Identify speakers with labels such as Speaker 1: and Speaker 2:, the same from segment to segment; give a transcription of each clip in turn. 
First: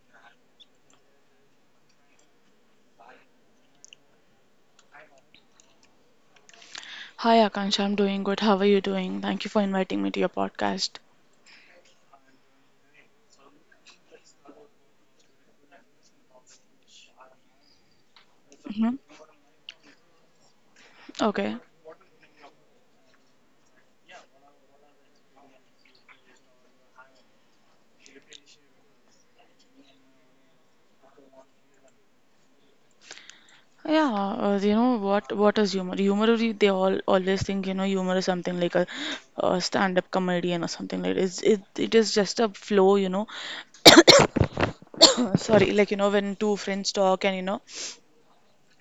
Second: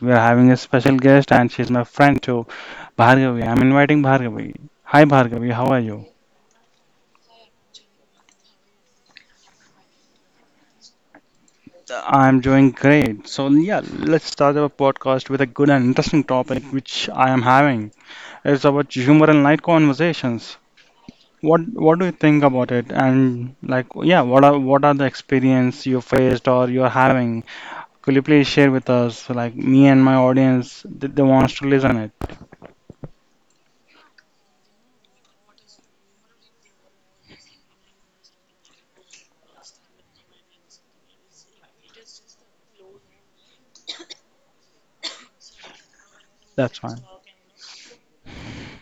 Speaker 1: We are having a special guest, and she's my friend too, Bhargavi. I'm inviting Bhargavi. Hi, Bhargavi. How are you?
Speaker 2: Hi Akansha, I'm doing good. How are you doing? Thank you for inviting me to your podcast.
Speaker 1: I'm doing great. So yeah, let's start our podcast with a good and interesting topic, which I am having. It's about
Speaker 2: hmm
Speaker 1: humor and light conversations.
Speaker 2: Okay.
Speaker 1: What do you think about it? And like, yeah, what are the experience you faced or you're having? Could you please share with us, like me and my audience, they wants to listen it.
Speaker 2: Yeah, you know what? What is humor? Humor they all always think humor is something like a, stand-up comedian or something like it. It is just a flow. Sorry, like when two
Speaker 1: That's
Speaker 2: friends
Speaker 1: fine.
Speaker 2: talk and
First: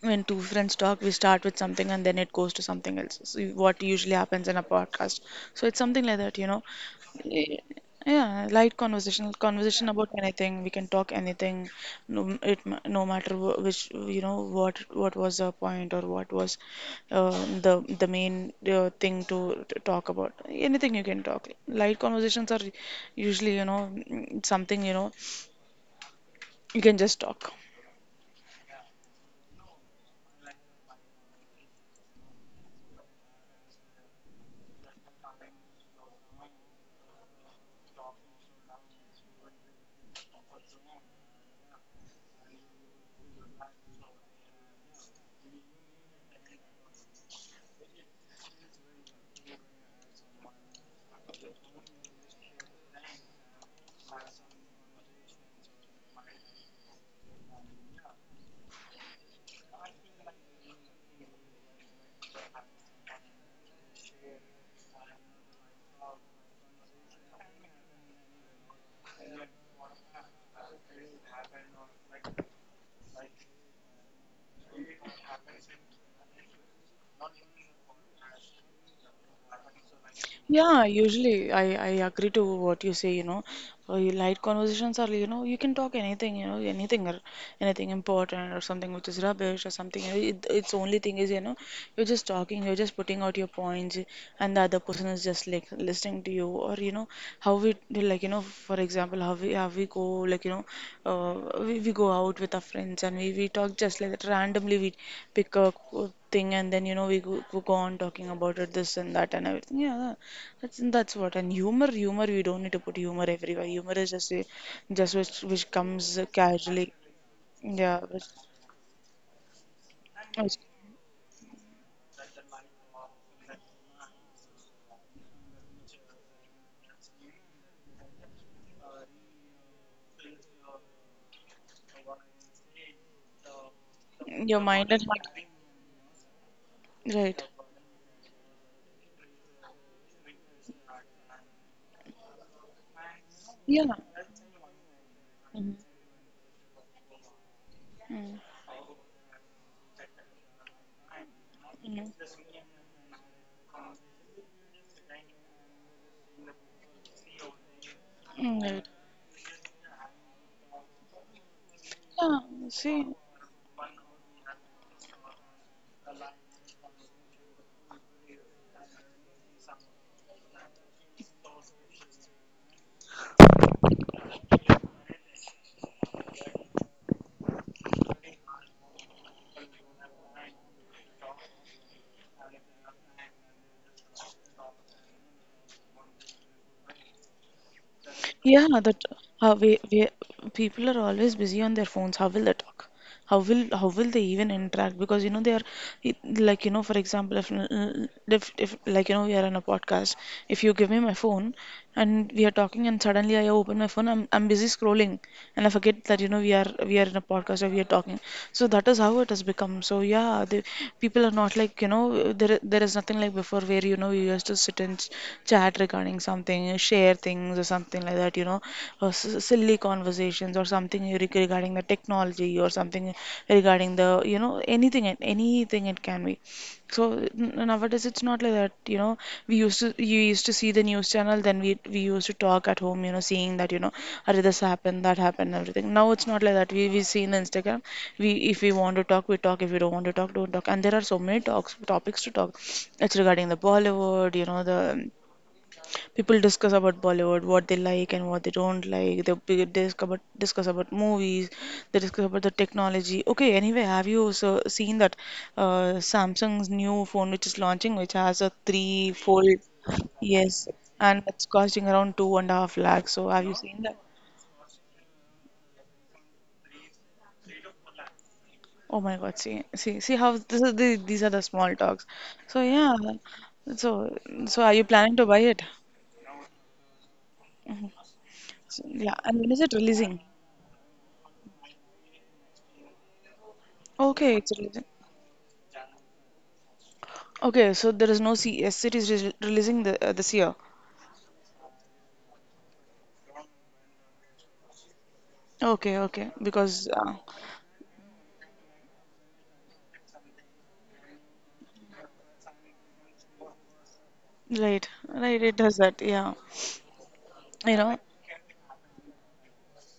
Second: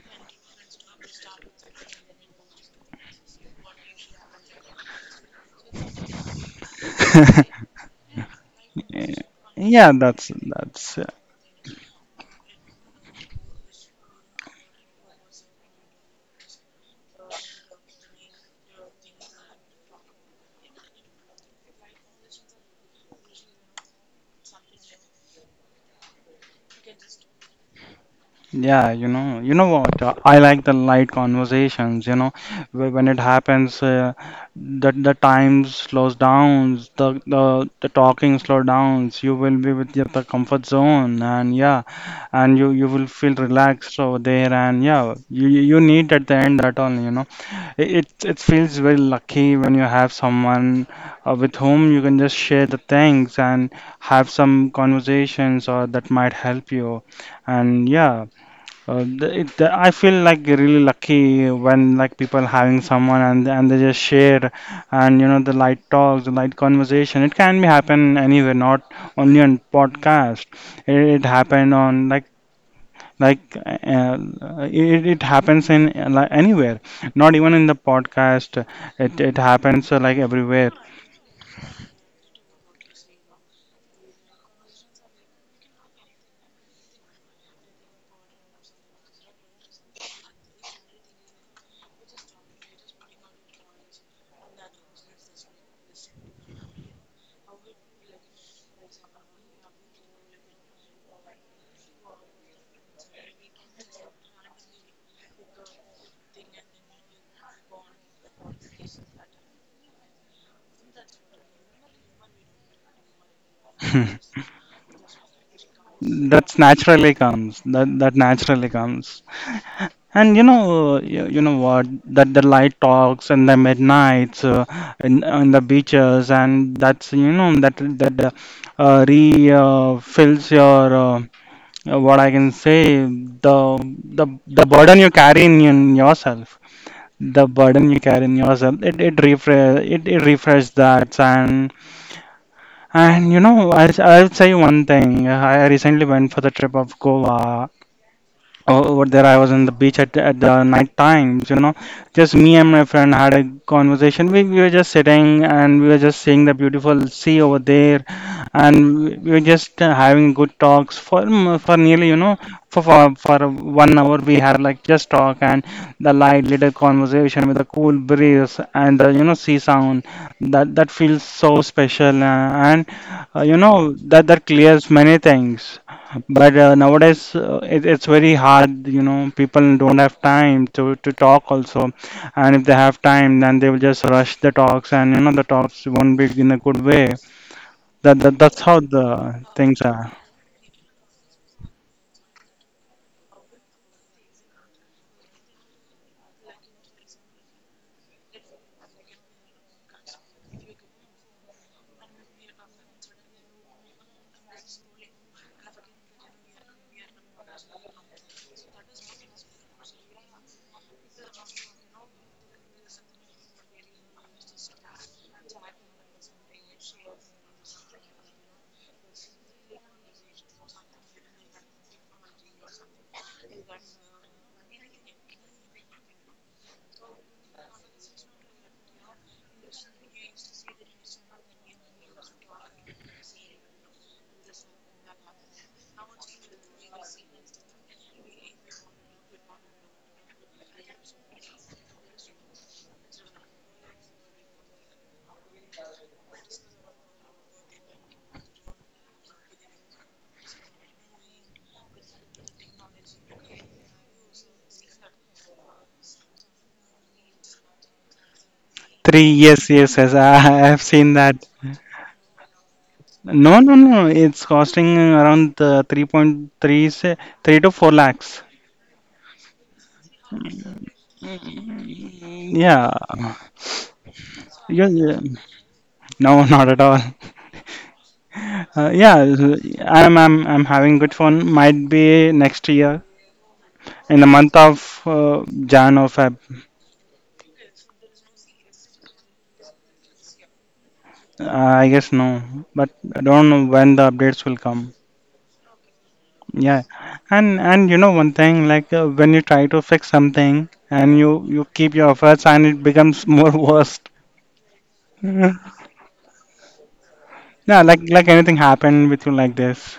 Speaker 2: when two friends talk, we start with something and then it goes to something else. So what usually happens in a podcast. So it's something like that. Y- Yeah, light conversation
Speaker 1: Yeah,
Speaker 2: about anything. We can
Speaker 1: that's
Speaker 2: talk anything. No, no matter which what was the point or what was the the main thing to talk about. Anything you can talk. Light conversations are usually something you can just talk.
Speaker 1: yeah. You know what? I like the light conversations. When it happens, the time slows down, the talking slow downs. You will be with your the comfort zone, and yeah, and you will feel relaxed over there, and yeah, you need at the end that only. You know. It feels very lucky when you have someone with whom you can just share the things and have some conversations or that might help you. And yeah, I feel like really lucky when, like, people having someone and they just share, and the light talks, the light conversation. It can be happen anywhere, not only on podcast. It happened on like, it happens in like anywhere, not even in the podcast, it happens like everywhere.
Speaker 2: Yeah, usually I agree to what you say, you know. You light conversations are, you can talk anything, anything or anything important or something which is rubbish or something. It's only thing is, you're just talking, you're just putting out your points, and the other person is just like listening to you. Or, how we, like, for example, how we go, like, we go out with our friends and we talk just like that. Randomly, we pick a thing and then, we go, go on talking about it, this and that and everything. Yeah. That's what. And humor, humor, we don't need to put humor everywhere. Humor is just a, just which comes casually.
Speaker 1: That
Speaker 2: Yeah,
Speaker 1: that naturally comes. And
Speaker 2: which
Speaker 1: you know what, that the light talks and the midnights, on the beaches, and that's, you know, that— that re fills your what I can say, the— the
Speaker 2: your
Speaker 1: the
Speaker 2: mind
Speaker 1: burden
Speaker 2: and
Speaker 1: you
Speaker 2: heart.
Speaker 1: carry in yourself,
Speaker 2: Right.
Speaker 1: the burden you carry in yourself, it refresh— it refresh that. And
Speaker 2: Yeah.
Speaker 1: I'll say one thing. I
Speaker 2: Mm-hmm.
Speaker 1: recently went for the trip of Goa.
Speaker 2: Mm-hmm.
Speaker 1: Over there I was on the beach at the night times, you know, just me and my friend had a conversation. We were just sitting and we were just seeing the beautiful sea over there,
Speaker 2: Mm,
Speaker 1: and
Speaker 2: right.
Speaker 1: we were just having good talks for for nearly, you know,
Speaker 2: Yeah,
Speaker 1: for, for
Speaker 2: see,
Speaker 1: for 1 hour. We had like just talk, and the light little conversation with the cool breeze and the, you know, sea sound, that— that feels so special. And, you know, that that clears many things. But nowadays, it's very hard. You know, people don't have time to talk also, and if they have time, then they will just rush the talks, and, you know, the talks won't be in a good way. That's
Speaker 2: Yeah,
Speaker 1: how
Speaker 2: that
Speaker 1: the
Speaker 2: how we,
Speaker 1: things
Speaker 2: we
Speaker 1: are.
Speaker 2: people are always busy on their phones. How will they talk? How will they even interact? Because they are like for example if like we are on a podcast, if you give me my phone, and we are talking and suddenly I open my phone I'm busy scrolling and I forget that we are in a podcast or we are talking so that is how it has become so yeah the people are not like there is nothing like before where you used to sit and chat regarding something, share things or something like that, or silly conversations or something regarding the technology or something regarding the anything, anything it can be. So nowadays it's not like that, you know. We used to, you used to see the news channel, then we used to talk at home, you know, seeing that, you know, "Arre, this happened, that happened, everything." Now it's not like that. We see in Instagram. We, if we want to talk, we talk. If we don't want to talk, don't talk. And there are so many talks, topics to talk. It's regarding the Bollywood, you know, the people discuss about Bollywood, what they like and what they don't like. They discuss about movies. They discuss about the technology. Okay, anyway, have you so seen that Samsung's new phone which is launching, which has a
Speaker 1: Three,
Speaker 2: three-fold?
Speaker 1: yes, yes, yes. I
Speaker 2: Yes,
Speaker 1: have seen
Speaker 2: and
Speaker 1: that.
Speaker 2: it's costing around two and a half lakhs. So have you
Speaker 1: No, no,
Speaker 2: seen that?
Speaker 1: no. It's costing around 3.3, say, 3 to 4 lakhs.
Speaker 2: Oh my God, see, see, see how this is the, these are the small talks. So
Speaker 1: Yeah.
Speaker 2: yeah, so so are you
Speaker 1: Yeah,
Speaker 2: planning
Speaker 1: yeah.
Speaker 2: to buy it?
Speaker 1: No, not at all.
Speaker 2: So, yeah,
Speaker 1: Yeah,
Speaker 2: and when is it
Speaker 1: I'm,
Speaker 2: releasing?
Speaker 1: I'm, I'm having good fun. Might be next year, in the
Speaker 2: Okay, it's
Speaker 1: month
Speaker 2: releasing.
Speaker 1: of Jan or Feb.
Speaker 2: Okay, so there is no CS series re releasing the, this year.
Speaker 1: Uh, I guess no, but I don't know when the updates will come.
Speaker 2: Okay, okay,
Speaker 1: Yeah,
Speaker 2: because
Speaker 1: and you know one thing, like, when you try to fix something and you keep your efforts and it becomes more worse.
Speaker 2: right, right,
Speaker 1: Yeah,
Speaker 2: it does that. Yeah, you know,
Speaker 1: like anything happened with you like this?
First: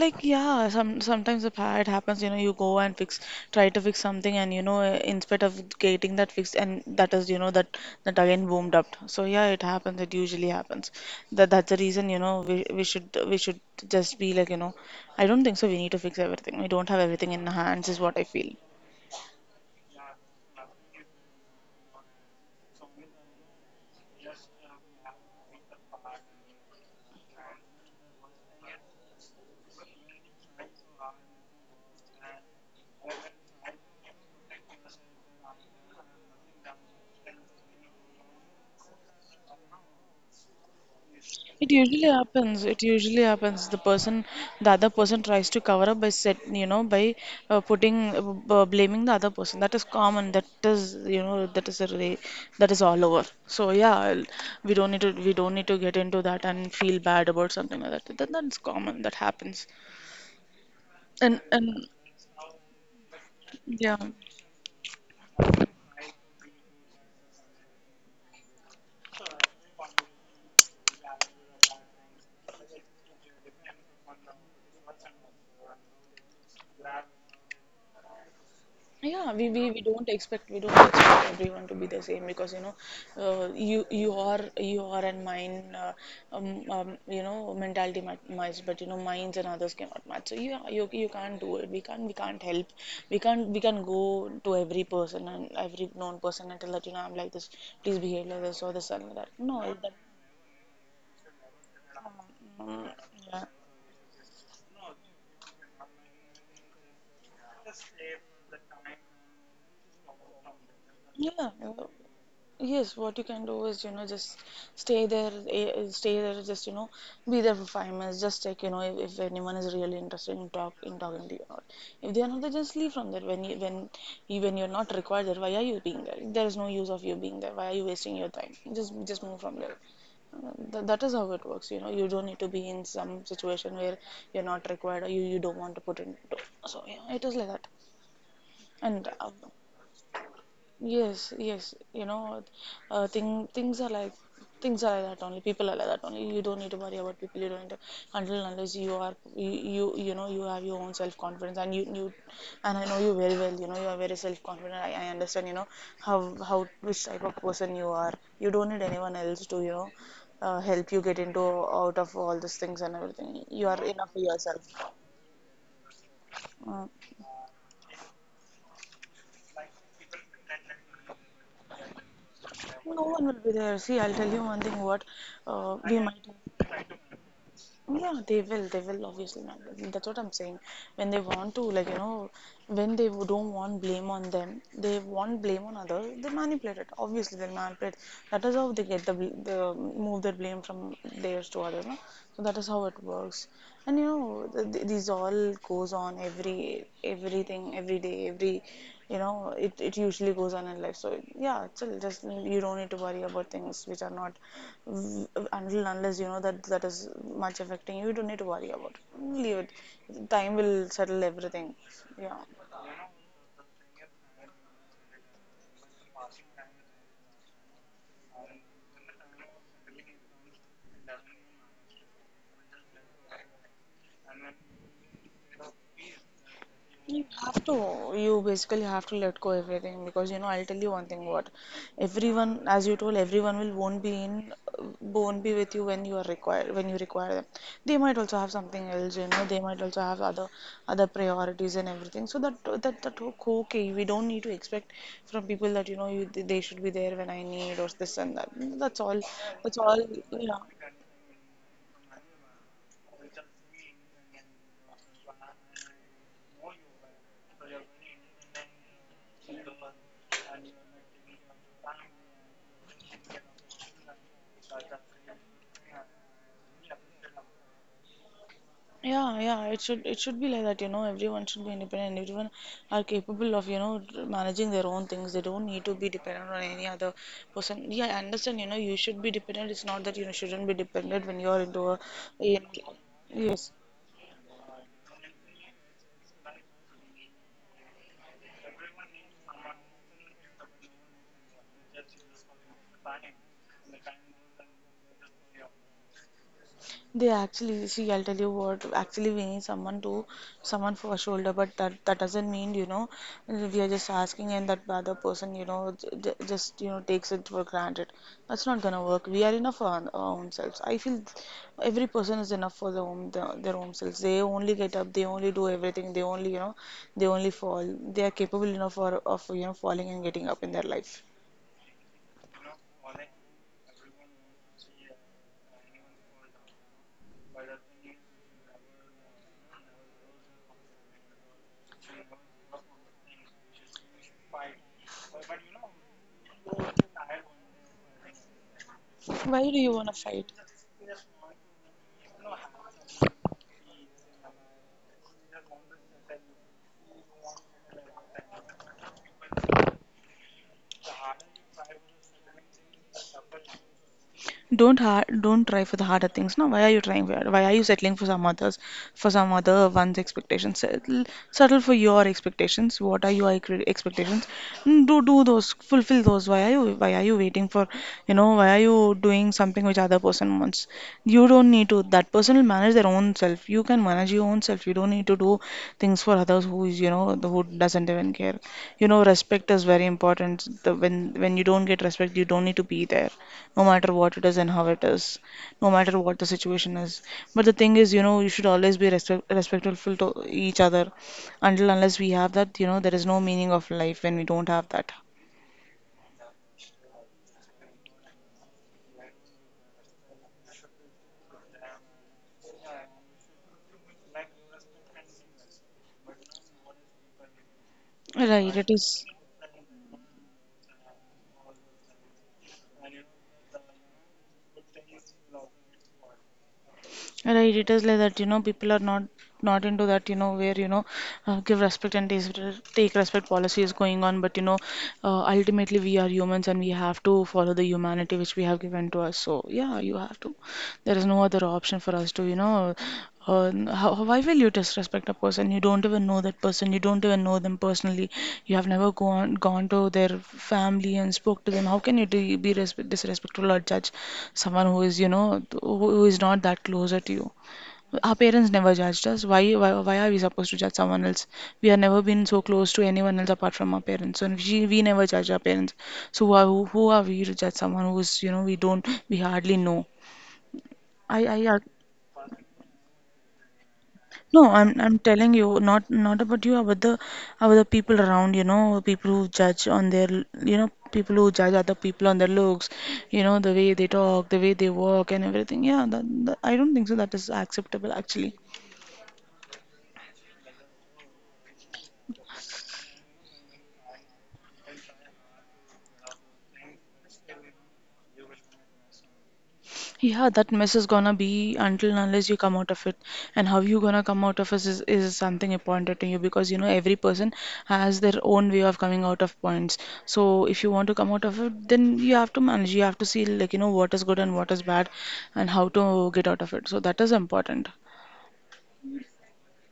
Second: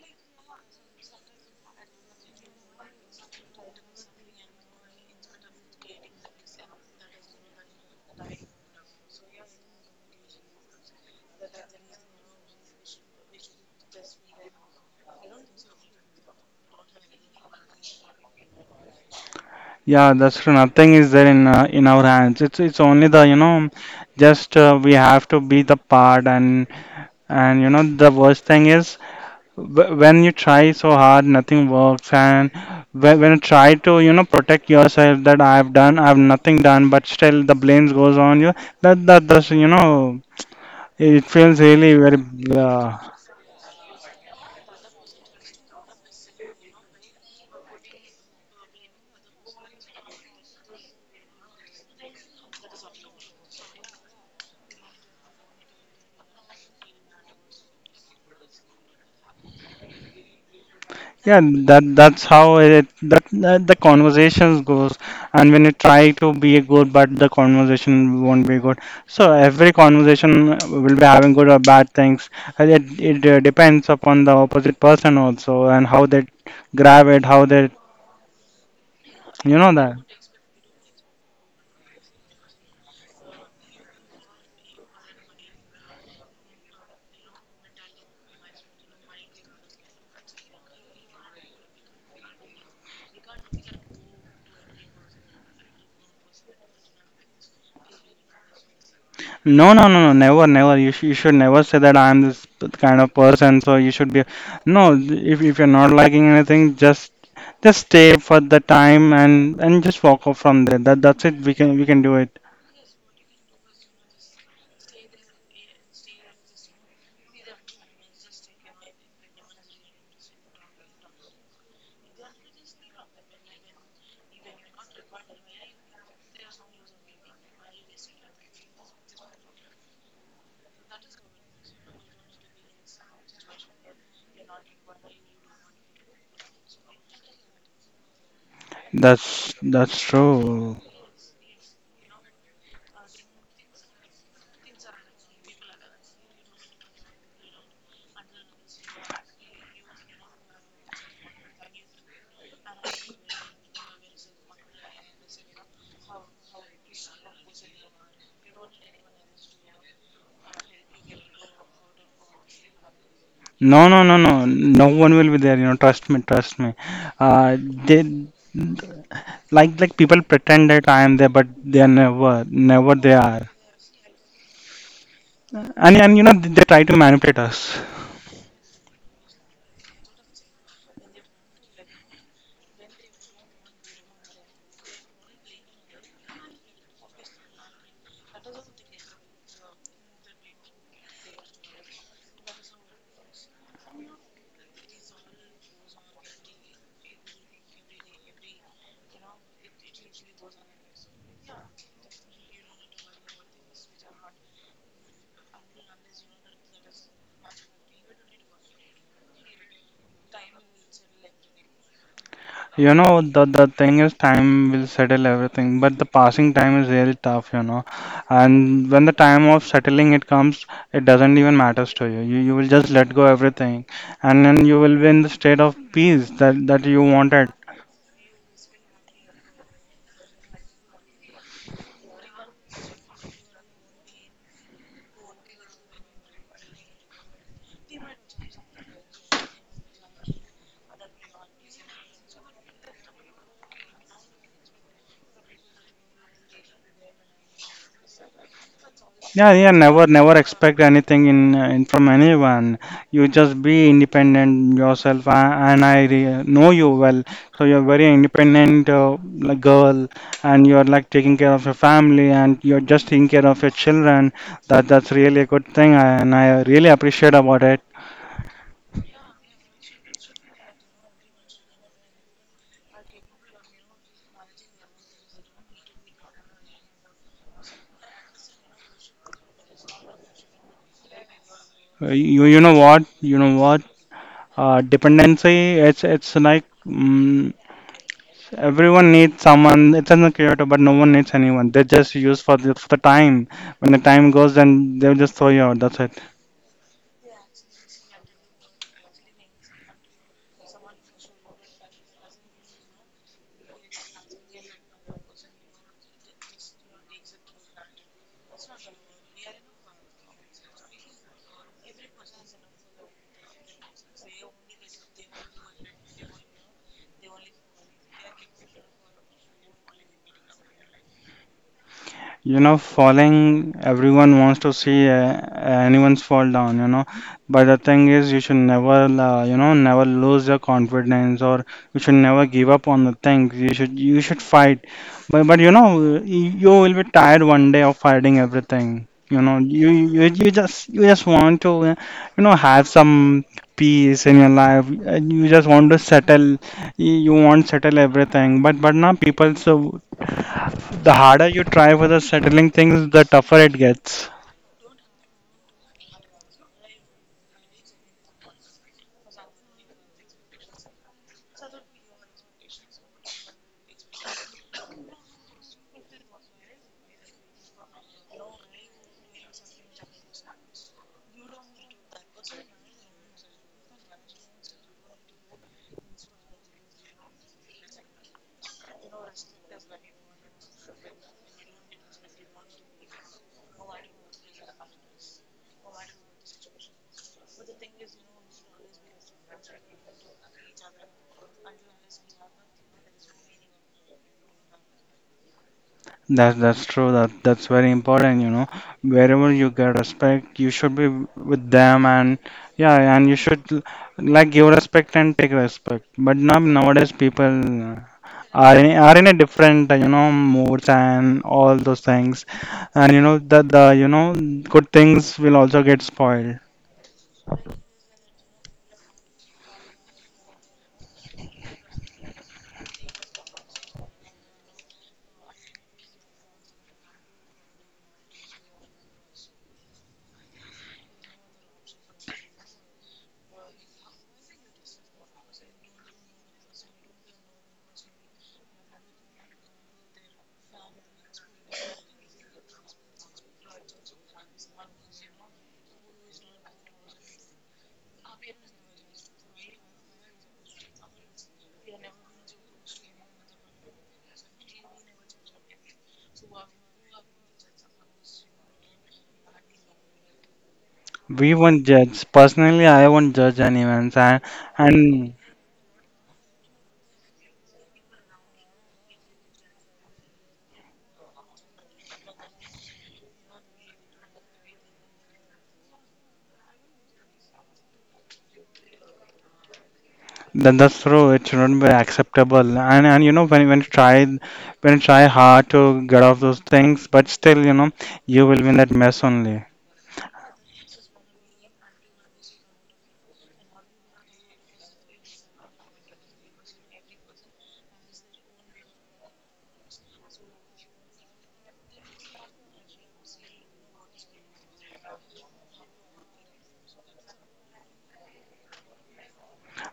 Speaker 2: like yeah, some sometimes it happens. You know, you go and fix, try to fix something, and you know, in spite of getting that fixed, and that is you know that that again boomed up. So yeah, it happens. It usually happens. That's the reason you know we should just be like you know, I don't think so. We need to fix everything. We don't have everything in our hands, is what I feel.
Speaker 1: Yeah, that's true. Nothing is there in our hands. It's only the, you know, just, we have to be the part, and you know the worst thing is, when you try so hard, nothing works, and when you try to, you know, protect yourself, that I've done, I've nothing done, but still the blame goes on you. That does, you know, it feels
Speaker 2: It
Speaker 1: really
Speaker 2: usually
Speaker 1: very
Speaker 2: happens. It
Speaker 1: uh,
Speaker 2: usually happens. The person, the other person tries to cover up by set, you know, by putting, blaming the other person. That is common. That is, you know, that is all over. So yeah, we don't need to, we don't need to get into that and feel bad about something like that. That's common. That happens. And
Speaker 1: yeah. that
Speaker 2: and
Speaker 1: that's how it, that the
Speaker 2: yeah.
Speaker 1: conversations goes, and when you try to be good, but the conversation won't be good, so every conversation will be having good or bad things. And it depends upon the opposite person also, and how they grab it, how they—
Speaker 2: Yeah, we,
Speaker 1: You
Speaker 2: we,
Speaker 1: know
Speaker 2: we
Speaker 1: that?
Speaker 2: don't expect, we don't expect everyone to be the same because you know, you are and mine, you know, mentality match, but you know, minds and others cannot match. So yeah, you can't do it. We can't help. We can't we can go to every person and every known person and tell that you know I'm like this. Please behave like this or this and that. No,
Speaker 1: No, no,
Speaker 2: that,
Speaker 1: no, no, never, never. You should never say that I am this
Speaker 2: um,
Speaker 1: kind of
Speaker 2: yeah.
Speaker 1: person, so you should be. No, if you're not liking anything, just, stay for the time and just walk off from there. That's it.
Speaker 2: Yeah.
Speaker 1: We can we
Speaker 2: uh,
Speaker 1: can do it.
Speaker 2: Yes, what you can do is, you know, just stay there, eh, stay there, just, you know, be there for 5 minutes, just check, you know, if anyone is really interested in talking to you or not. If they are not, then just leave from there. When you're not required there, why are you being there? There is no use of you being there. Why are you wasting your time? Just move from there. That is how it works, you know. You don't need to be in some situation where you're not required or you don't want to put in. So, yeah, it is like that. And
Speaker 1: That's true.
Speaker 2: Yes, yes, you know, things are like, things are like that only. People are like that only. You don't need to worry about people. You don't need to, until and unless you you know you have your own self confidence and you and I know you very well. You know you are very self confident. I understand. You know how which type of person you are. You don't need anyone else to you know help you get into, out of all these things and everything. You are
Speaker 1: No, no,
Speaker 2: enough
Speaker 1: no,
Speaker 2: for
Speaker 1: no. No
Speaker 2: yourself.
Speaker 1: one will be there. You know, trust me, trust me.
Speaker 2: Uh,
Speaker 1: Uh, they Like people pretend that I am there, but they are never, never
Speaker 2: no
Speaker 1: they
Speaker 2: one will
Speaker 1: are.
Speaker 2: be there. See, I'll tell you one thing. What
Speaker 1: And,
Speaker 2: we
Speaker 1: you
Speaker 2: might.
Speaker 1: know, they try to manipulate us.
Speaker 2: Yeah, they will. They will obviously, man. That's what I'm saying. When they want to, like you know, when they don't want blame on them, they want blame on others. They manipulate it. Obviously, they manipulate. That is how they get the move their blame from theirs to others. No? So that is how it works, and you know these all goes on every, everything, every day, every, you know it, it usually goes on in life. So yeah, chill, just you don't need to worry about things which are not v- until unless you know that that is much affecting you, you don't need to worry about it. Leave it, time will settle everything. Yeah.
Speaker 1: You know, the thing is time will settle everything, but the passing time is really tough, you know. And when the time of settling it comes, it doesn't even matters to you. You will just let go everything, and then you will be in the state of peace that you
Speaker 2: You
Speaker 1: wanted.
Speaker 2: have to, you basically have to let go everything because you know I'll tell you one thing what everyone, as you told, everyone will won't be in, won't be with you when you are required, when you require them. They might also have something else, you know, they might also have other, other priorities and everything. So that okay, we don't need to expect from people that you know you, they should be there when I need or this and that. That's all.
Speaker 1: Yeah, yeah,
Speaker 2: That's all.
Speaker 1: never, never
Speaker 2: Yeah.
Speaker 1: expect anything in from anyone. You just be independent yourself, and I know you well. So you're very independent, like, girl, and you're like taking care of your family, and you're just taking care of your children. That's really a good thing, and I really appreciate about it.
Speaker 2: Yeah, yeah, it should be like that, you know, everyone should be independent. Everyone are capable of, you know, managing their own things. They don't need to be dependent on any other person. Yeah, I understand, you know, you should be dependent. It's not that you shouldn't be dependent when you're into a,
Speaker 1: You
Speaker 2: in,
Speaker 1: know what? You know
Speaker 2: yes.
Speaker 1: what? Dependency, it's like, mm, everyone needs someone. It's in the creator, but no one needs anyone. They just use for for the time. When the time goes, then they'll just throw you out. That's it.
Speaker 2: They actually see. I'll tell you what. Actually, we need someone to, someone for a shoulder, but that that doesn't mean you know we are just asking and that other person you know just you know takes it for granted. That's not gonna work. We are enough for our own selves. I feel every person is enough for their own, their own selves. They only get up. They only do everything. They only you know they only fall. They are capable enough for of you know falling and getting up in their life.
Speaker 1: You know, falling, everyone wants to see, anyone's fall down, you know. But the thing is, you should never, you know, never lose your confidence, or you should never give up on the things. You should fight, but, you know, you will be tired one day of fighting everything, you know.
Speaker 2: Why do you wanna
Speaker 1: You
Speaker 2: fight?
Speaker 1: just you just want to, have some peace in your life, and you just want to settle. You want to settle everything, but now people, so the harder you try for the settling things, the tougher it gets.
Speaker 2: Don't hard, don't try for the harder things. No, why are you trying for? Why are you settling for some others, for some other one's expectations? Settle, settle for your expectations. What are your expectations? Do those, fulfill those. Why are you waiting for, why are you doing something which other person wants? You don't need to. That person will manage their own self. You can manage your own self. You don't need to do things for others who is, you know, the who doesn't even care. You know, respect is very important. The when you don't get respect, you don't need to be there no matter what it is and how it is, no matter what the situation is. But the thing is, you know, you should always be respectful to each other until unless we have that, you know, there is no meaning of life when we don't have that.
Speaker 1: That's true. That's very important. You know, wherever you get respect, you should be with them, and yeah, and you should, like, give respect and take respect. But now, nowadays, people are
Speaker 2: Right, it
Speaker 1: are
Speaker 2: is.
Speaker 1: in a different, you know, moods and all those things, and you know good things will also get spoiled.
Speaker 2: Right, it is like that, you know, people are not into that, you know, where, you know, give respect and take respect policy is going on, but, you know, ultimately we are humans and we have to follow the humanity which we have given to us. So, yeah, you have to. There is no other option for us to, you know, why will you disrespect a person? You don't even know that person. You don't even know them personally. You have never gone to their family and spoke to them. How can you be respe disrespectful or judge someone who is, you know, who is not that closer to you? Our parents never judged us. Why are we supposed to judge someone else? We have never been so close to anyone else apart from our parents. So we never judge our parents. So who are we to judge someone who is, you know, we don't, we hardly know?
Speaker 1: We
Speaker 2: I,
Speaker 1: won't judge. Personally, I won't judge anyone, and
Speaker 2: no, I'm
Speaker 1: and
Speaker 2: telling you, not about you, about the people around, you know, people who judge on their, you know, people who judge other people on their looks, you know, the way they talk, the way they walk, and everything. Yeah, I don't think so. That is acceptable, actually.
Speaker 1: Then that's true. It shouldn't be acceptable. And, you know, when you try hard to get off those things, but still, you know, you will be in that mess only.
Speaker 2: Yeah, that mess is gonna be until and unless you come out of it. And how you gonna come out of it is something important to you because you know every person has their own way of coming out of points. So if you want to come out of it, then you have to manage. You have to see like you know what is good and what is bad, and how to get out of it. So that is important.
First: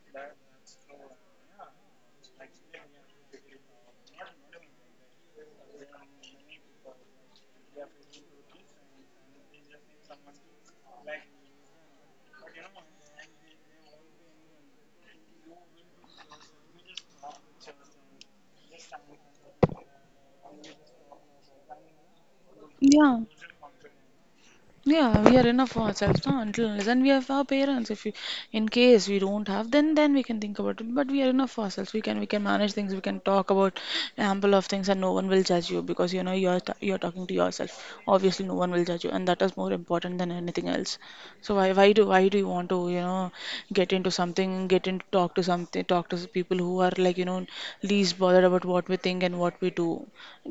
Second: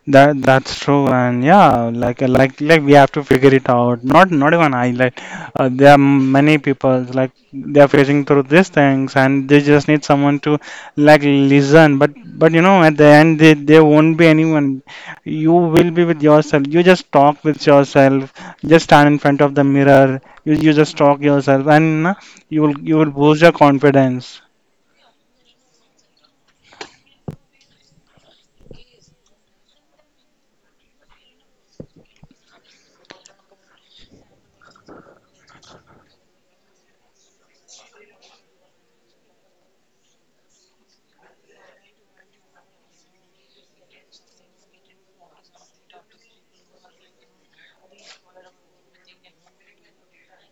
Speaker 1: That's true, and yeah, like we have to figure it out. Not even I, like, there are many people like they are facing through these things, and they just need someone to, like, listen. But you know, at the end, there won't be anyone. You will be with yourself. You just talk with yourself. Just stand in front of the mirror. You just talk yourself, and, you will
Speaker 2: Yeah.
Speaker 1: boost your confidence.
Speaker 2: Yeah, we are enough for ourselves, no? Until and unless, and we have our parents. If we, in case we don't have, then we can think about it. But we are enough for ourselves. We can manage things. We can talk about ample of things, and no one will judge you because you know you're talking to yourself. Obviously, no one will judge you, and that is more important than anything else. So why do you want to you know get into something, get into talk to something, talk to people who are like you know least bothered about what we think and what we do.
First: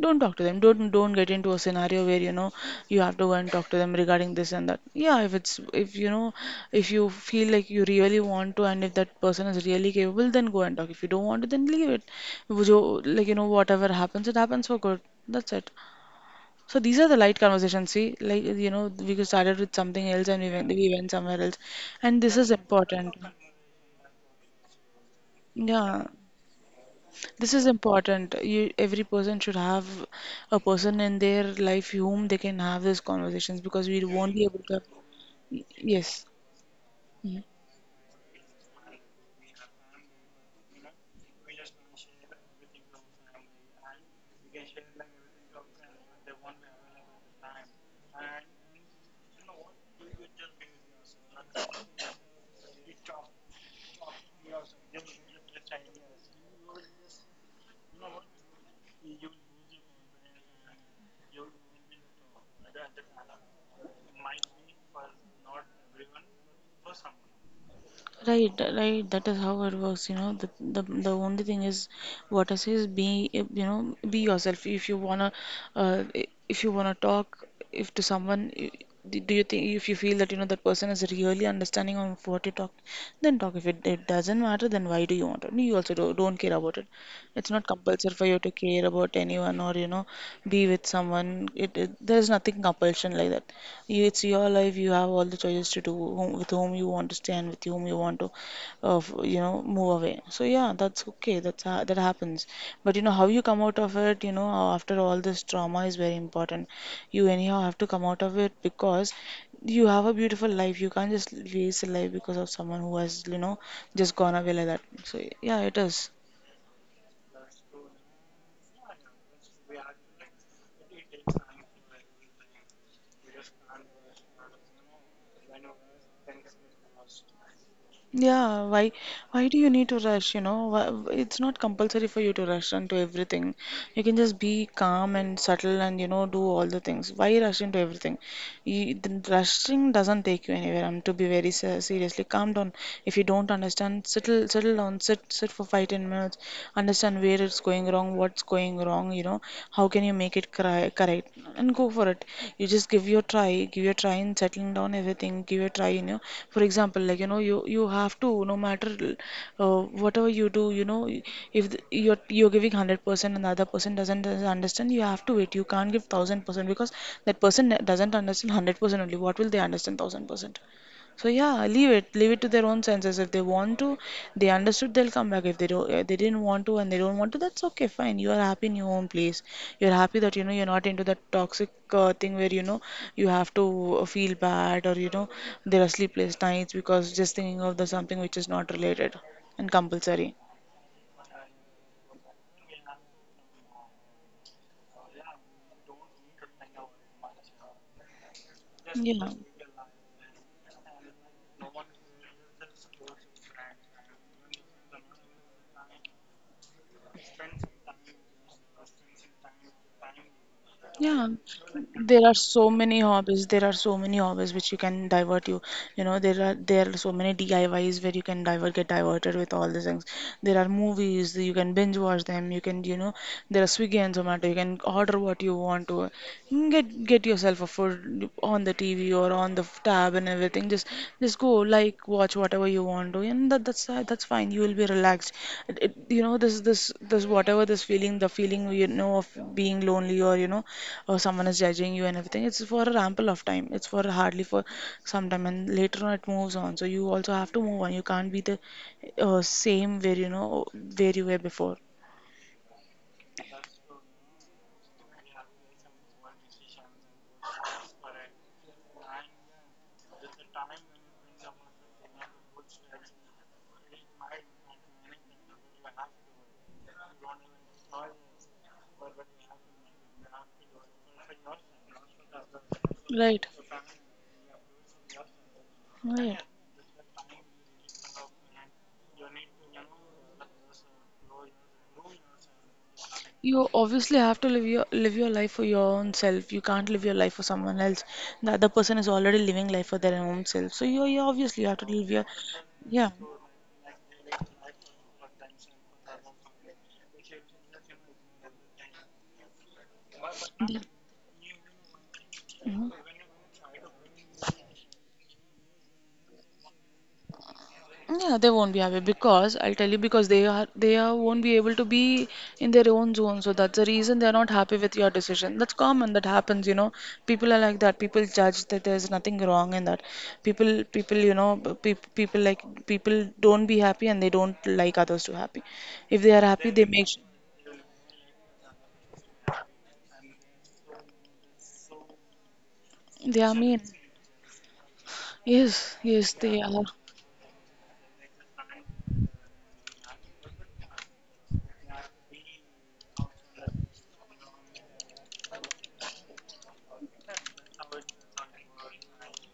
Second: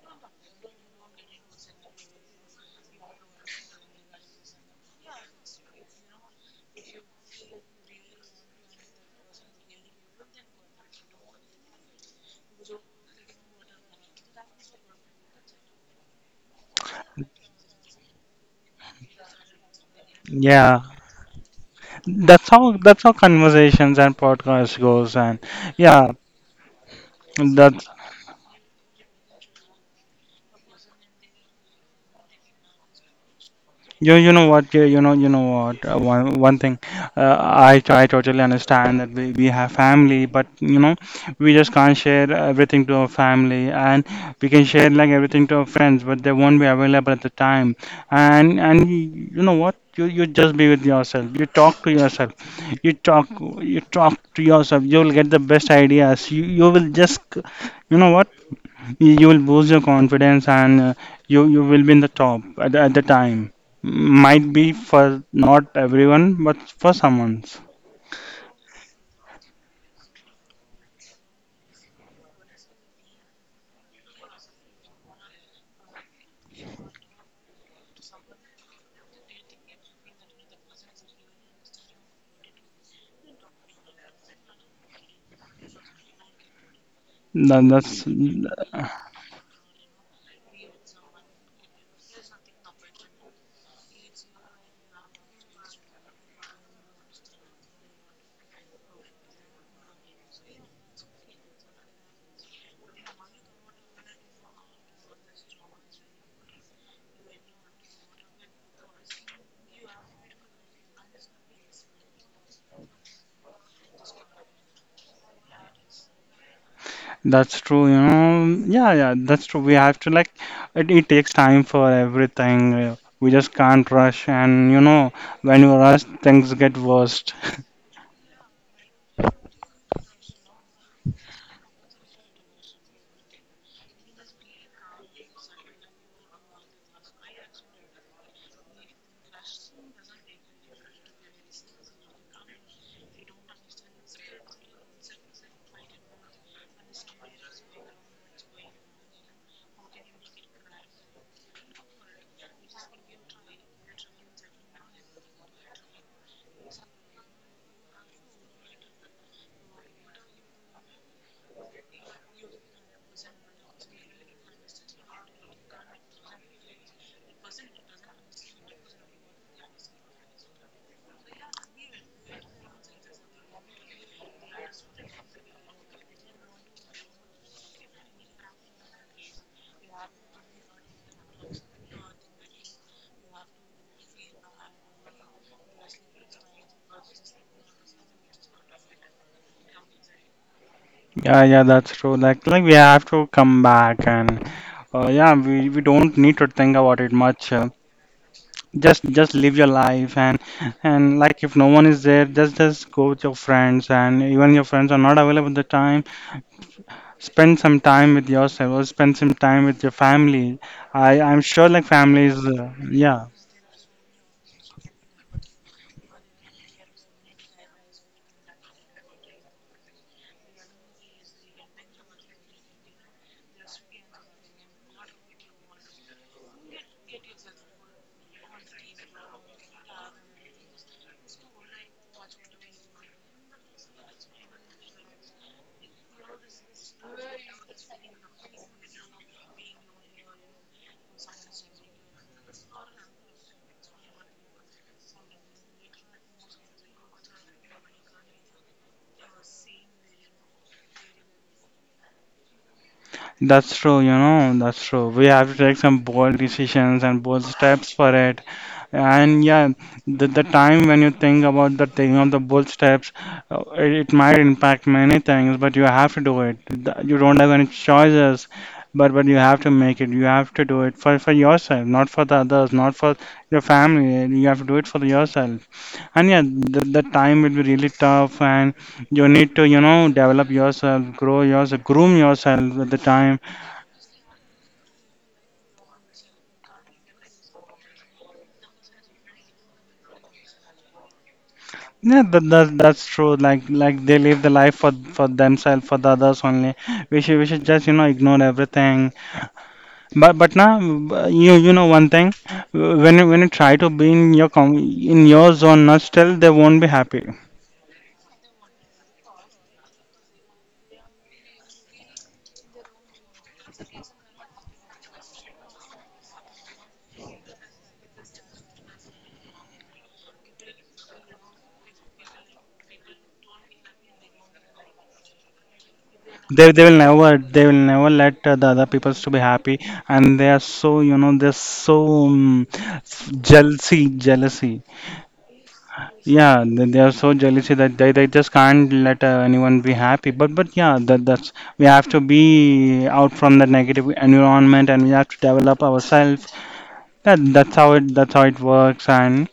Speaker 2: Don't talk to them. Don't get into a scenario where you know you have to go and talk to them regarding this and that. Yeah, if it's, if you know, if you feel like you really want to and if that person is really capable, then go and talk. If you don't want to, then leave it. Like you know whatever happens it happens for good, that's it. So these are the light conversations. See, like you know we started with something else and
Speaker 1: Yeah,
Speaker 2: we went somewhere else, and this
Speaker 1: that's
Speaker 2: is
Speaker 1: how that's how
Speaker 2: important.
Speaker 1: conversations and podcasts goes, and
Speaker 2: Yeah.
Speaker 1: yeah.
Speaker 2: This is
Speaker 1: That
Speaker 2: important. You, every person should have a person in their life whom they can have these conversations because we
Speaker 1: you
Speaker 2: won't
Speaker 1: know
Speaker 2: be able
Speaker 1: what
Speaker 2: to
Speaker 1: you
Speaker 2: have.
Speaker 1: you know You know what,
Speaker 2: Yes.
Speaker 1: one thing,
Speaker 2: Mm-hmm.
Speaker 1: I totally understand that we have family, but you know we just can't share everything to our family, and we can share like everything to our friends, but they won't be available at the time. And and y- you know what you you just be with yourself, you talk to yourself, you talk you talk to yourself, you'll get the best ideas. You you will just c- you know what you will boost your confidence, and you will be in the top at the time. Might be for not everyone, but for someone.
Speaker 2: Right, right. That is how it works. You know, the only thing is, what I say is, be you know, be yourself. If you wanna, if you wanna talk, if to someone, do you think if you feel that you know that person is really understanding on what you talk, then talk. If it, it doesn't matter, then why do you want it? You also don't care about it. It's not
Speaker 1: that, that's
Speaker 2: compulsory for you to care about anyone or you know, be with someone. It there's nothing compulsion like that. You, it's your life. You have all the choices to do whom, with whom you want to stay and with whom you want to, you know, move away. So yeah, that's okay. That happens. But you know how you come out of it. You know after all this trauma is very important. You anyhow have to come out of it because you have a beautiful life. You can't just waste a life because of someone who has you know just gone away like that. So yeah, it is.
Speaker 1: that's true, you know. Yeah, that's true, we have to like, it takes time for everything. We just can't rush, and you know when you rush things get worst.
Speaker 2: Yeah, why do you need to rush, you know? It's not compulsory for you to rush into everything. You can just be calm and subtle and, you know, do all the things. Why rush into everything? You, the rushing doesn't take you anywhere. I'm to be very seriously. Calm down. If you don't understand, settle down. Sit for 5-10 minutes. Understand where it's going wrong, what's going wrong, you know, how can you make it cri correct, and go for it. You just give your give your try and settle settling down everything, give a try, you know, for example, like you know you you have to no matter whatever you do you know if you're giving 100% and the other person doesn't understand. You have to wait. You can't give 1000% because that person doesn't understand 100% only. What will they understand 1000%? So yeah, leave it to their own senses. If they want to, they understood they'll come back. If they don't, they didn't want to and they don't want to, that's okay, fine. You are happy in your own place. You're happy that you know you're not into that toxic thing where you know you have to feel bad or you know there are sleepless nights because just thinking of the something which is not related and compulsory.
Speaker 1: Yeah, that's true. Like we have to come back, and yeah, we don't need to think about it much. just
Speaker 2: Yeah.
Speaker 1: just live your life, and like if no one is there, just go with your friends, and even your friends are not available at the time, spend some time with yourself or spend some time with your family. i
Speaker 2: Yeah,
Speaker 1: i'm sure like
Speaker 2: there are
Speaker 1: families,
Speaker 2: so many
Speaker 1: yeah.
Speaker 2: hobbies. There are so many hobbies which you can divert you. You know, there are so many DIYs where you can divert get diverted with all these things. There are movies you can binge watch them. You can you know there are Swiggy and Zomato. You can order what you want to. You can get yourself a food on the TV or on the off tab and everything. Just go like watch whatever you want to, and that's fine. You will be relaxed. You know this whatever the feeling you know of being lonely or you know, or someone is judging you and everything. It's for a ample of time. It's for hardly for some time, and later on it moves on. So you also have to move on. You can't be the same where you know where you were before.
Speaker 1: That's true, you know. That's true, we have to take some bold decisions and bold steps for it. And yeah, the time when you think about the thing of the bold steps, it might impact many things, but you have to do it. You don't have any choices, but you have to make it. You have to do it for yourself, not for the others, not for
Speaker 2: Right. Right.
Speaker 1: your family. You have to do it for yourself. And yeah, the time will be really tough, and you need to you know develop yourself, grow yourself, groom yourself with the time.
Speaker 2: You obviously have to live your life for your own self. You can't live your life for someone else. The other person is already living life for their own self. So you obviously have to live
Speaker 1: Yeah,
Speaker 2: your
Speaker 1: that's
Speaker 2: yeah.
Speaker 1: true. Like they live the life for themselves, for the others only. We should just you know ignore everything. But now, you you know one thing,
Speaker 2: Mhm.
Speaker 1: when you try to be in your zone, not still they won't be happy.
Speaker 2: Yeah, they won't be happy because I'll tell you because they are won't be able to be in their own zone. So that's the reason they're not happy with your decision. That's common. That happens. You know, people are like that. People judge that there's nothing wrong in that. People people you know pe people like people don't be happy and they don't like others to happy. If they are happy,
Speaker 1: They will never let the other peoples to be happy, and they are so you know they're so, um,
Speaker 2: they are mean.
Speaker 1: jealousy jealousy.
Speaker 2: Yes, yes, they
Speaker 1: Yeah,
Speaker 2: are.
Speaker 1: they are so jealousy that they just can't let anyone be happy. But yeah, that that's we have to be out from the negative environment, and we have to develop ourselves. That that's how it works. And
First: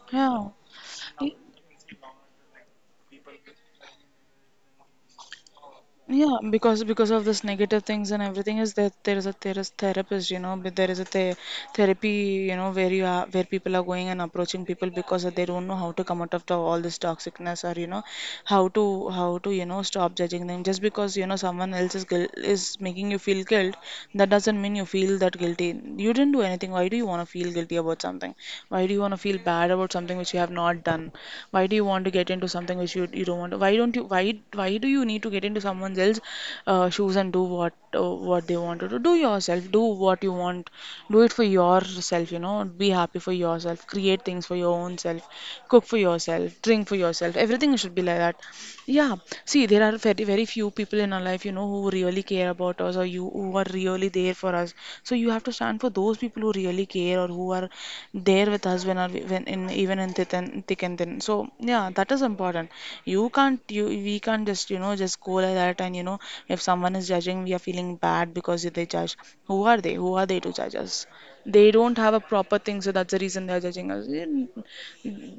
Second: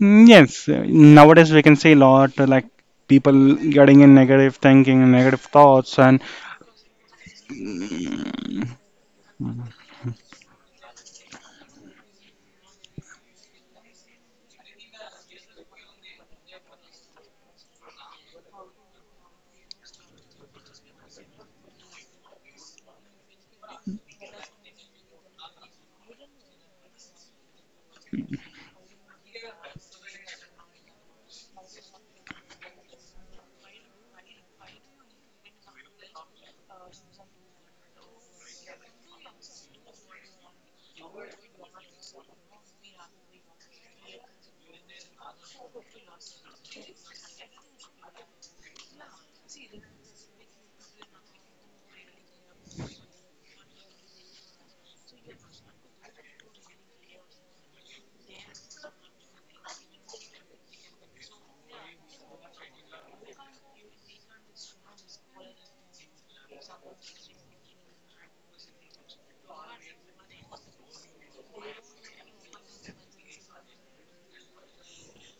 Speaker 2: Yeah.
Speaker 1: yes, nowadays we can see a lot, like people getting in negative thinking, negative thoughts, and
Speaker 2: Yeah, because of this negative things and everything is that there is therapist, you know, but there is a the therapy, you know, where you are where people are going and approaching people because they don't know how to come out of the, all this toxicness or you know how to you know stop judging them just because you know someone else is guil is making you feel guilt, that doesn't mean you feel that guilty. You didn't do anything. Why do you want to feel guilty about something? Why do you want to feel bad about something which you have not done? Why do you want to get into something which you don't want to? Why don't you? Why do you need to get into someone else's shoes and do what they want to do? Do yourself. Do what you want. Do it for yourself. You know, be happy for yourself. Create things for your own self. Cook for yourself. Drink for yourself. Everything should be like that. Yeah, see, there are very, very few people in our life, you know, who really care about us or you who are really there for us. So you have to stand for those people who really care or who are there with us when in even in thick and thin. So yeah, that is important. You can't you we can't just you know just go like that and you know if someone is judging, we are feeling bad because they judge. Who are they? Who are they to judge us? They don't have a proper thing, so that's the reason they are judging us.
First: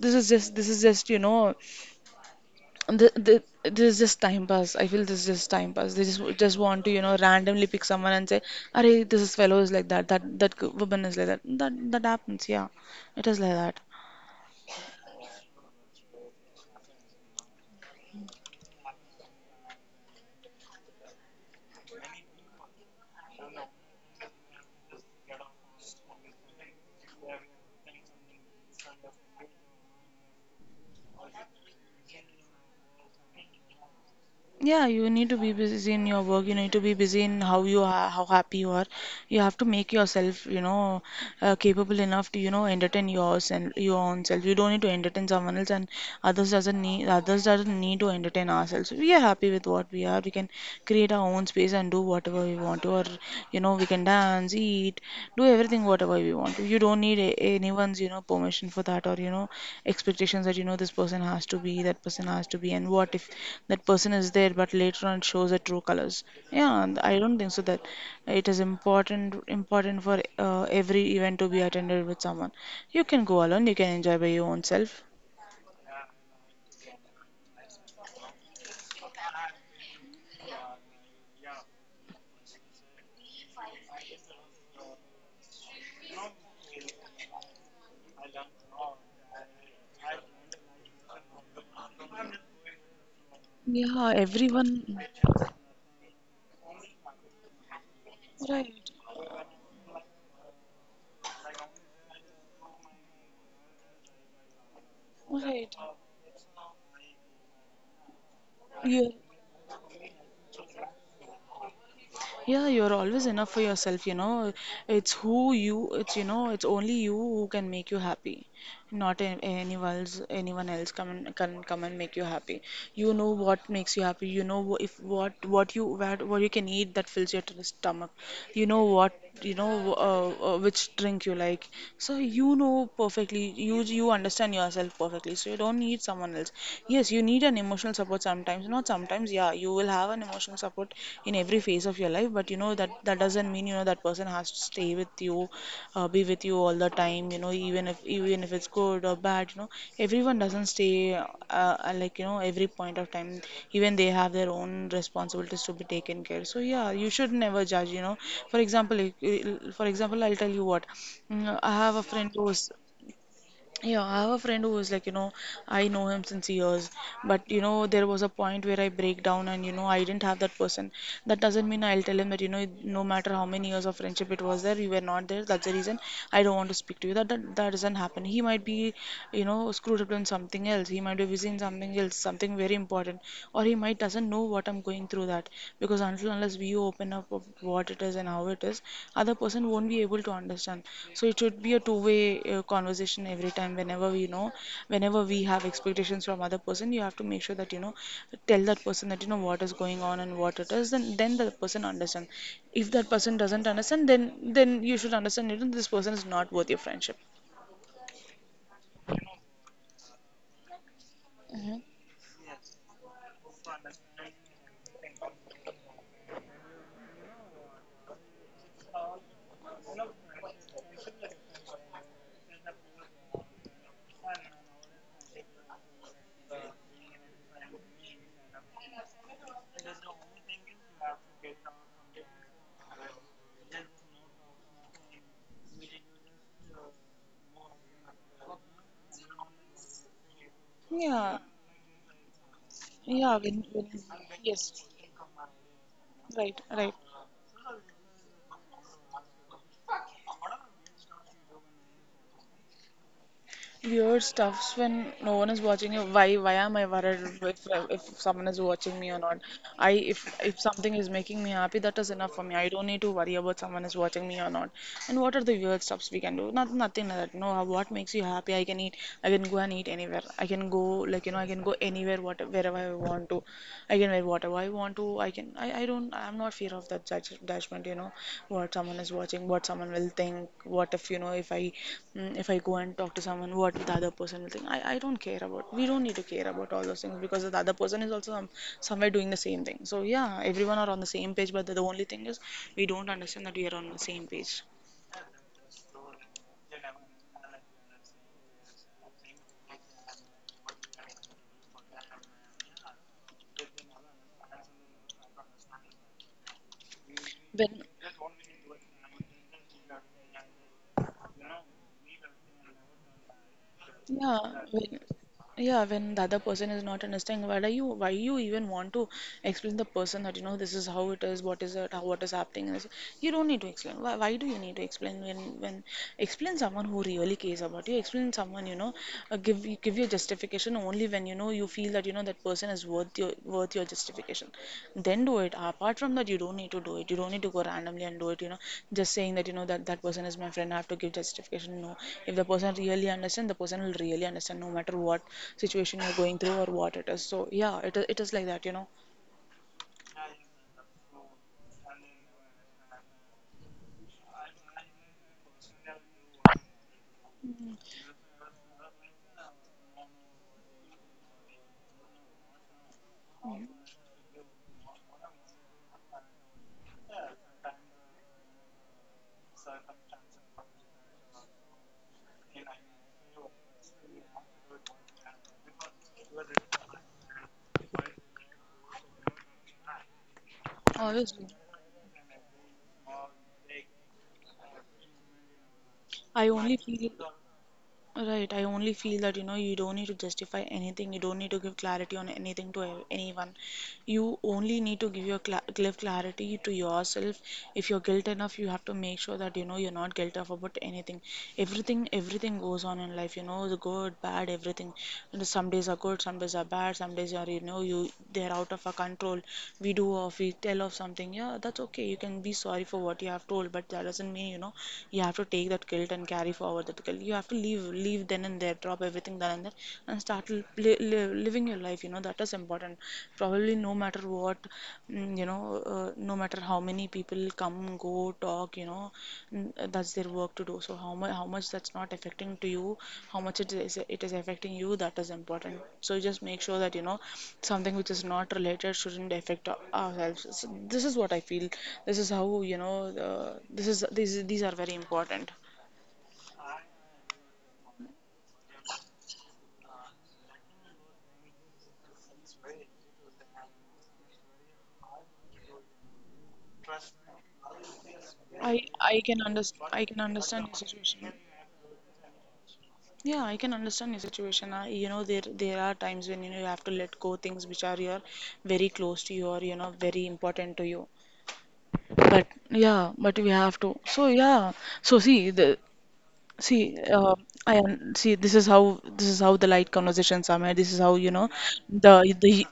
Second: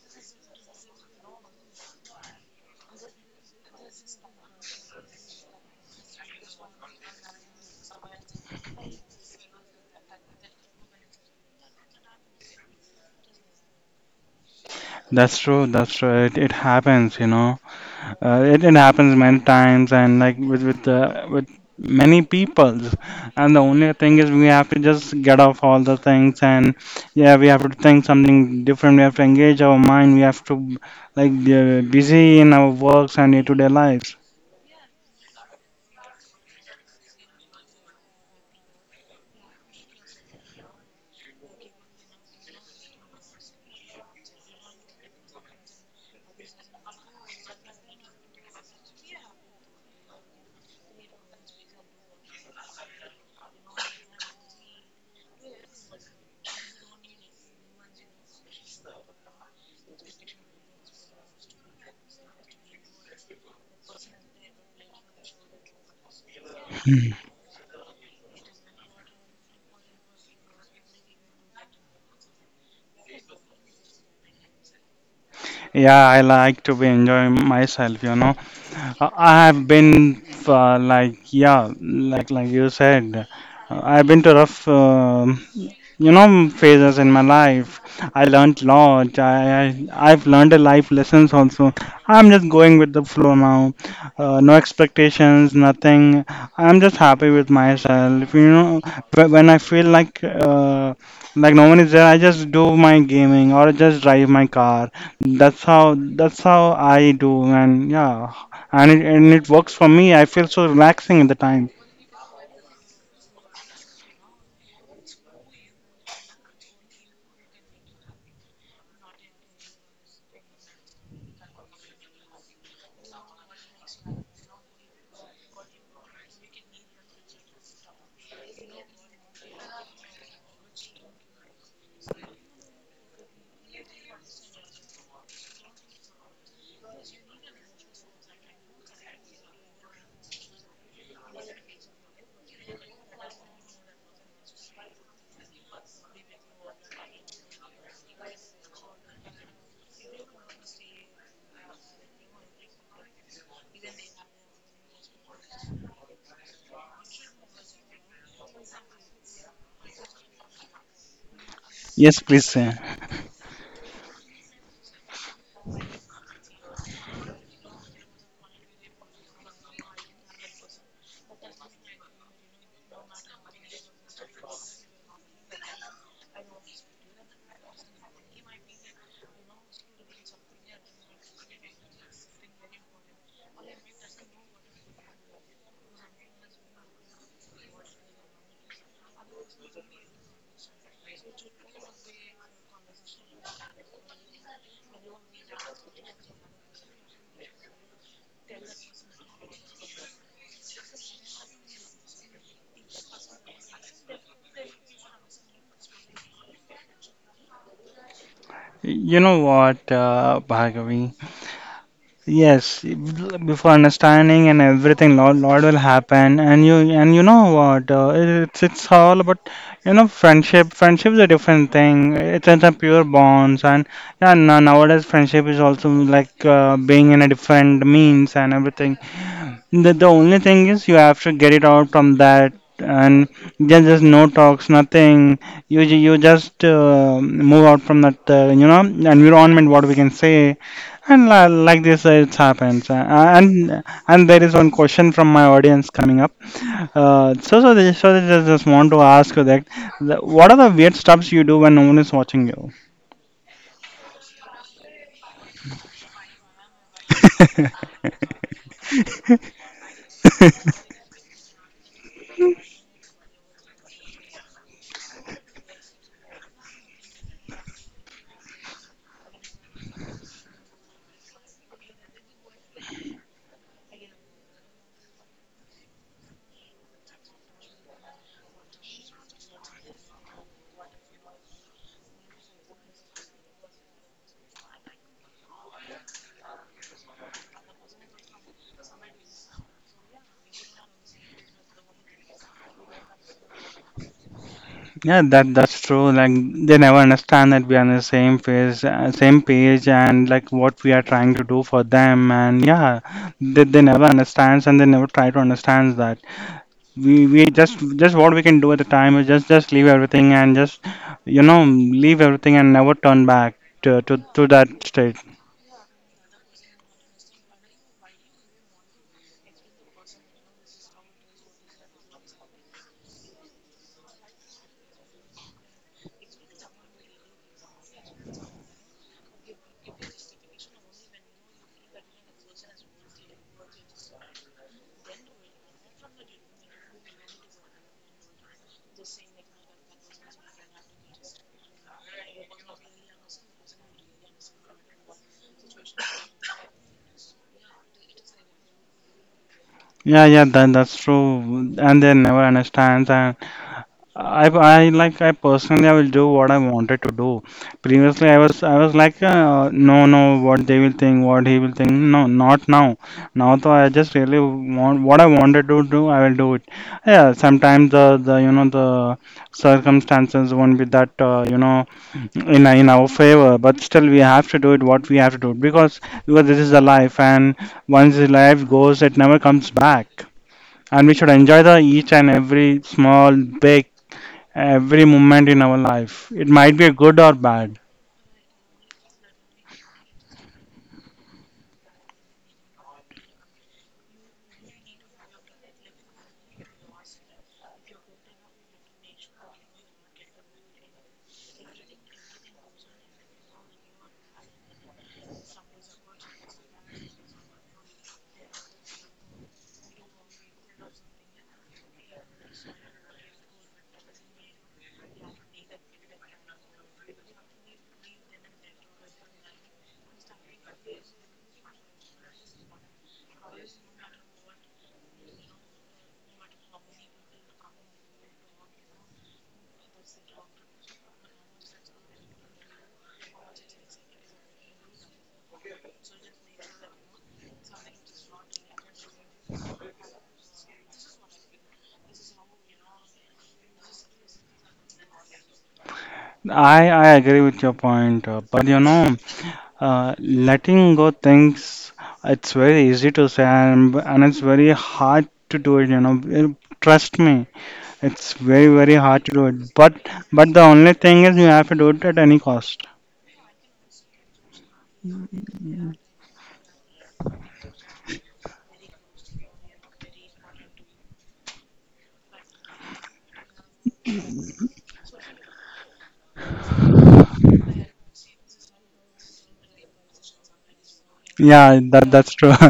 Speaker 2: This is just you know the, the, this is just time pass. I feel this is just time pass. They just want to you know randomly pick someone and say, "Arey, this is fellow is like that. That woman is like that. That happens. Yeah, it is like that.
Speaker 1: that's true. That's true. It happens, you know. It happens many times, and like with many peoples, and the only thing is we have to just get off all the things. And yeah, we have to think something different, we have to engage our mind, we have to like be busy in our works and day-to-day lives.
Speaker 2: Yeah, you need to be busy in your work. You need to be busy in how you are, how happy you are. You have to make yourself you know capable enough to you know entertain yours and your own self. You don't need to entertain someone else and others doesn't need to entertain ourselves. We are happy with what we are. We can create our own space and do whatever we want to, or you know, we can dance, eat, do everything whatever we want to. You don't need anyone's you know permission for that, or you know, expectations that you know this person has to be, that person has to be, and what if that person is there, but later on it shows the true colors? Yeah, and I don't think so that it is important for every event to be attended with someone. You can go alone, you can enjoy by your own self.
Speaker 1: Yeah, I like to be enjoying myself, you know. I have been, uh, like yeah like you said, I've been to rough you know phases in my life. I learned lot. I've learned a life lessons also. I'm just going with the flow now.
Speaker 2: Yeah,
Speaker 1: No
Speaker 2: everyone.
Speaker 1: expectations, nothing. I'm just happy with myself. You
Speaker 2: Right,
Speaker 1: know, when I feel like no one is there, I just do my gaming or just drive my car. That's
Speaker 2: right.
Speaker 1: how that's how I do, and yeah,
Speaker 2: Yeah.
Speaker 1: and it works for me. I feel so relaxing at the time.
Speaker 2: Yeah, you're always enough for yourself, you know. It's you know, it's only you who can make you happy. Not a- anyone else can come and make you happy. You know what makes you happy. You know wh- if what what you can eat that fills your stomach. You know what you know which drink you like. So you know perfectly. You understand yourself perfectly. So you don't need someone else. Yes, you need an emotional support sometimes. Not sometimes. Yeah, you will have an emotional support in every phase of your life, but you know that that doesn't mean you know that person has to stay with you, be with you all the time, you know, even if it's good or bad, you know, everyone doesn't stay like you know every point of time, even they have their own responsibilities to be taken care. So yeah, you should never judge you know. For example, for example, I'll tell you what. I have a
Speaker 1: Yes,
Speaker 2: friend
Speaker 1: please,
Speaker 2: who's
Speaker 1: sir.
Speaker 2: yeah, I have a friend who is like, you know, I know him since years, but you know, there was a point where I break down and you know, I didn't have that person. That doesn't mean I'll tell him that, you know, no matter how many years of friendship it was there, you were not there. That's the reason I don't want to speak to you. That doesn't happen. He might be, you know, screwed up in something else. He might be busy in something else, something very important, or he might doesn't know what I'm going through that because until unless we open up of what it is and how it is, other person won't be able to understand. So it should be a two way conversation every time, whenever you know, whenever we have expectations from other person, you have to make sure that you know tell that person that you know what is going on and what it is. Then the person understand. If that person doesn't understand, then you should understand, you know, this person is not worth your friendship.
Speaker 1: You know what, Bhargavi?
Speaker 2: Hmm.
Speaker 1: Yes, before understanding and everything, lot will happen, and you, and you know what? It's all about you know friendship. Friendship is a different thing. It's a pure bonds, and yeah, nowadays friendship is also like being in a different means and everything. The only thing is you have to get it out from that, and there's just no talks, nothing. You just move out from that you know environment, what we can say. And
Speaker 2: Yeah,
Speaker 1: like this, it happens.
Speaker 2: yeah, when,
Speaker 1: And
Speaker 2: when
Speaker 1: and there is one
Speaker 2: yes.
Speaker 1: question from my audience coming up.
Speaker 2: Right, right.
Speaker 1: So they just want to ask you that, what are the weird stuffs you do when no one is watching
Speaker 2: Weird stuffs when no one is watching you. Why? Why am I worried if someone is watching me or not? I
Speaker 1: you?
Speaker 2: if something is making me happy, that is enough for me. I don't need to worry about someone is watching me or not. And what are the weird stuffs we can do? Not nothing like that. No, what makes you happy? I can eat. I can go and eat anywhere. I can go like you know. I can go anywhere, what wherever I want to. I can wear whatever I want to. I can. I don't. I'm not fear of that judgment. You know what someone is watching, what someone will think. What if you know if if I go and talk to someone, what the other person will think. I don't care about. We don't need to care about all those things because the other person is also somewhere doing the same thing. So yeah, everyone are on the same page. But the only thing is we don't understand that we are on the same page.
Speaker 1: Yeah, that that's true. Like they never understand that we are on the same phase, same page, and like what we are trying to do for them. And yeah, they never understands, and they never try to understand that. We
Speaker 2: When
Speaker 1: just what we can do at the time is just leave everything, and just you know leave everything and never turn back to
Speaker 2: Yeah,
Speaker 1: to that
Speaker 2: when
Speaker 1: state.
Speaker 2: yeah, when the other person is not understanding, why are you why you even want to explain the person that you know this is how it is, what is it, how what is happening? And you don't need to explain. Why do you need to explain when when explain someone who really cares about you? Explain someone you know, give your justification only when you know you feel that you know that person is worth your justification, then do it. Apart from that, you don't need to do it. You don't need to go randomly and do it, you know, just saying that you know that that person is my friend, I have to give justification. No, if the person really understand, the person will really understand no matter what situation you're going through or what it is. So yeah, it is like that, you know.
Speaker 1: Yeah, yeah, that that's true. And they never understands. And I like, I personally I will do what I wanted to do. Previously I was like, no no, what they will think, what he will think. No, not now. Now though, I just really want what I wanted to do, I will do it. Yeah, sometimes the you know the circumstances won't be that, you know, in our favor, but still we have to do it what we have to do, because this is the life, and once the life goes it never comes back, and we should
Speaker 2: Obviously,
Speaker 1: enjoy the each and every small, big, every moment in our life.
Speaker 2: I
Speaker 1: It
Speaker 2: only
Speaker 1: might be
Speaker 2: feel
Speaker 1: good or bad.
Speaker 2: right. I only feel that you know you don't need to justify anything. You don't need to give clarity on anything to anyone. You only need to give your clarity to yourself. If you're guilt enough, you have to make sure that you know you're not guilt enough about anything. Everything goes on in life, you know, the good bad everything. You know, some days are good, some days are bad, some days are you know you they're out of our control. We do or we tell of something, yeah, that's okay. You can be sorry for what you have told, but that doesn't mean you know you have to take that guilt and carry forward that guilt. You have to leave then and there, drop everything then and there and start living your life, you know, that is important. Probably no matter what, you know, no matter how many people come, go, talk, you know, mm, that's their work to do. So how much that's not affecting to you, how much it is affecting you, that is important. So just make sure that you know something which is not related shouldn't affect ourselves. So this is what I feel. This is how you know, uh, this is these are very important.
Speaker 1: I agree with your point, but you know, letting go things, it's very easy to say, and it's very hard to do it, you know. Trust me, it's very,
Speaker 2: i
Speaker 1: very
Speaker 2: i
Speaker 1: hard to
Speaker 2: can
Speaker 1: do it.
Speaker 2: understand
Speaker 1: But
Speaker 2: i can
Speaker 1: but the
Speaker 2: understand your
Speaker 1: only thing
Speaker 2: situation.
Speaker 1: is you have to do it at any cost.
Speaker 2: Yeah, I can understand your situation. You know, there are times when you know you have to let go things which are your very close to you, or you know very important to you. But yeah, but we have to. So yeah, so see the see I see, this is how the light conversations are made. This is how you know
Speaker 1: Yeah, that that's true.
Speaker 2: the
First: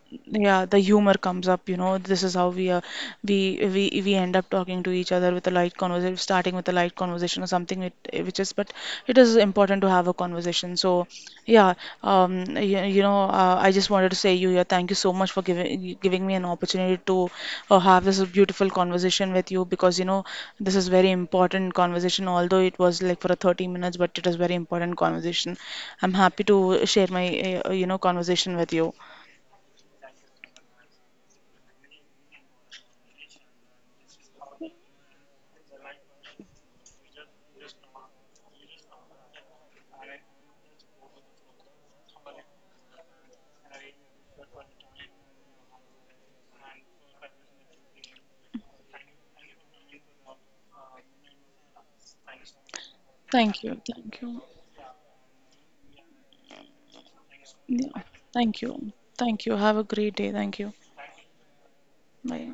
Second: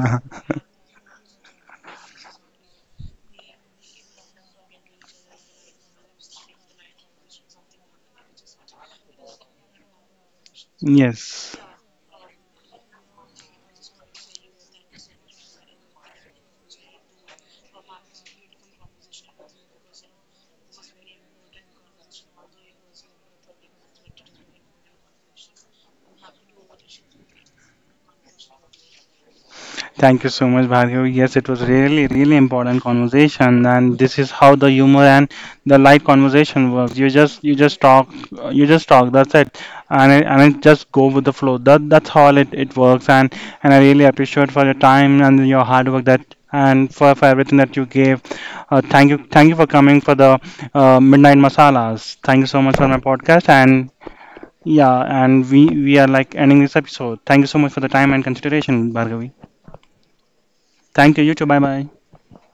Speaker 2: yeah, the humor comes up. You know, this is how we we we end up talking to each other with a light conversation, starting with a light conversation or something. It which is, but it is important to have a conversation. So.
Speaker 1: Yes.
Speaker 2: Yeah, you know, I just wanted to say you here. Thank you so much for giving me an opportunity to have this beautiful conversation with you because you know this is very important conversation. Although it was like for a 30 minutes, but it is very important conversation. I'm happy to share my you know conversation with you.
Speaker 1: Thank you so much, Bhargav. Yes, it was really, really important conversation, and this is how the humor and the light conversation works. You just talk, you just talk. That's it, and it just go with the flow. That's how it works, and I really appreciate for your time and your hard work, that and for everything that you gave. Thank you, thank you for coming for the midnight masalas. Thank you so much for my podcast,
Speaker 2: Thank you,
Speaker 1: and
Speaker 2: thank you.
Speaker 1: yeah, and we are like ending this episode. Thank you so much for the
Speaker 2: Yeah,
Speaker 1: time and
Speaker 2: thank
Speaker 1: consideration,
Speaker 2: you,
Speaker 1: Bhargavi.
Speaker 2: thank you. Have a great day. Thank you.
Speaker 1: Thank you. You too. Bye bye.
Speaker 2: Bye.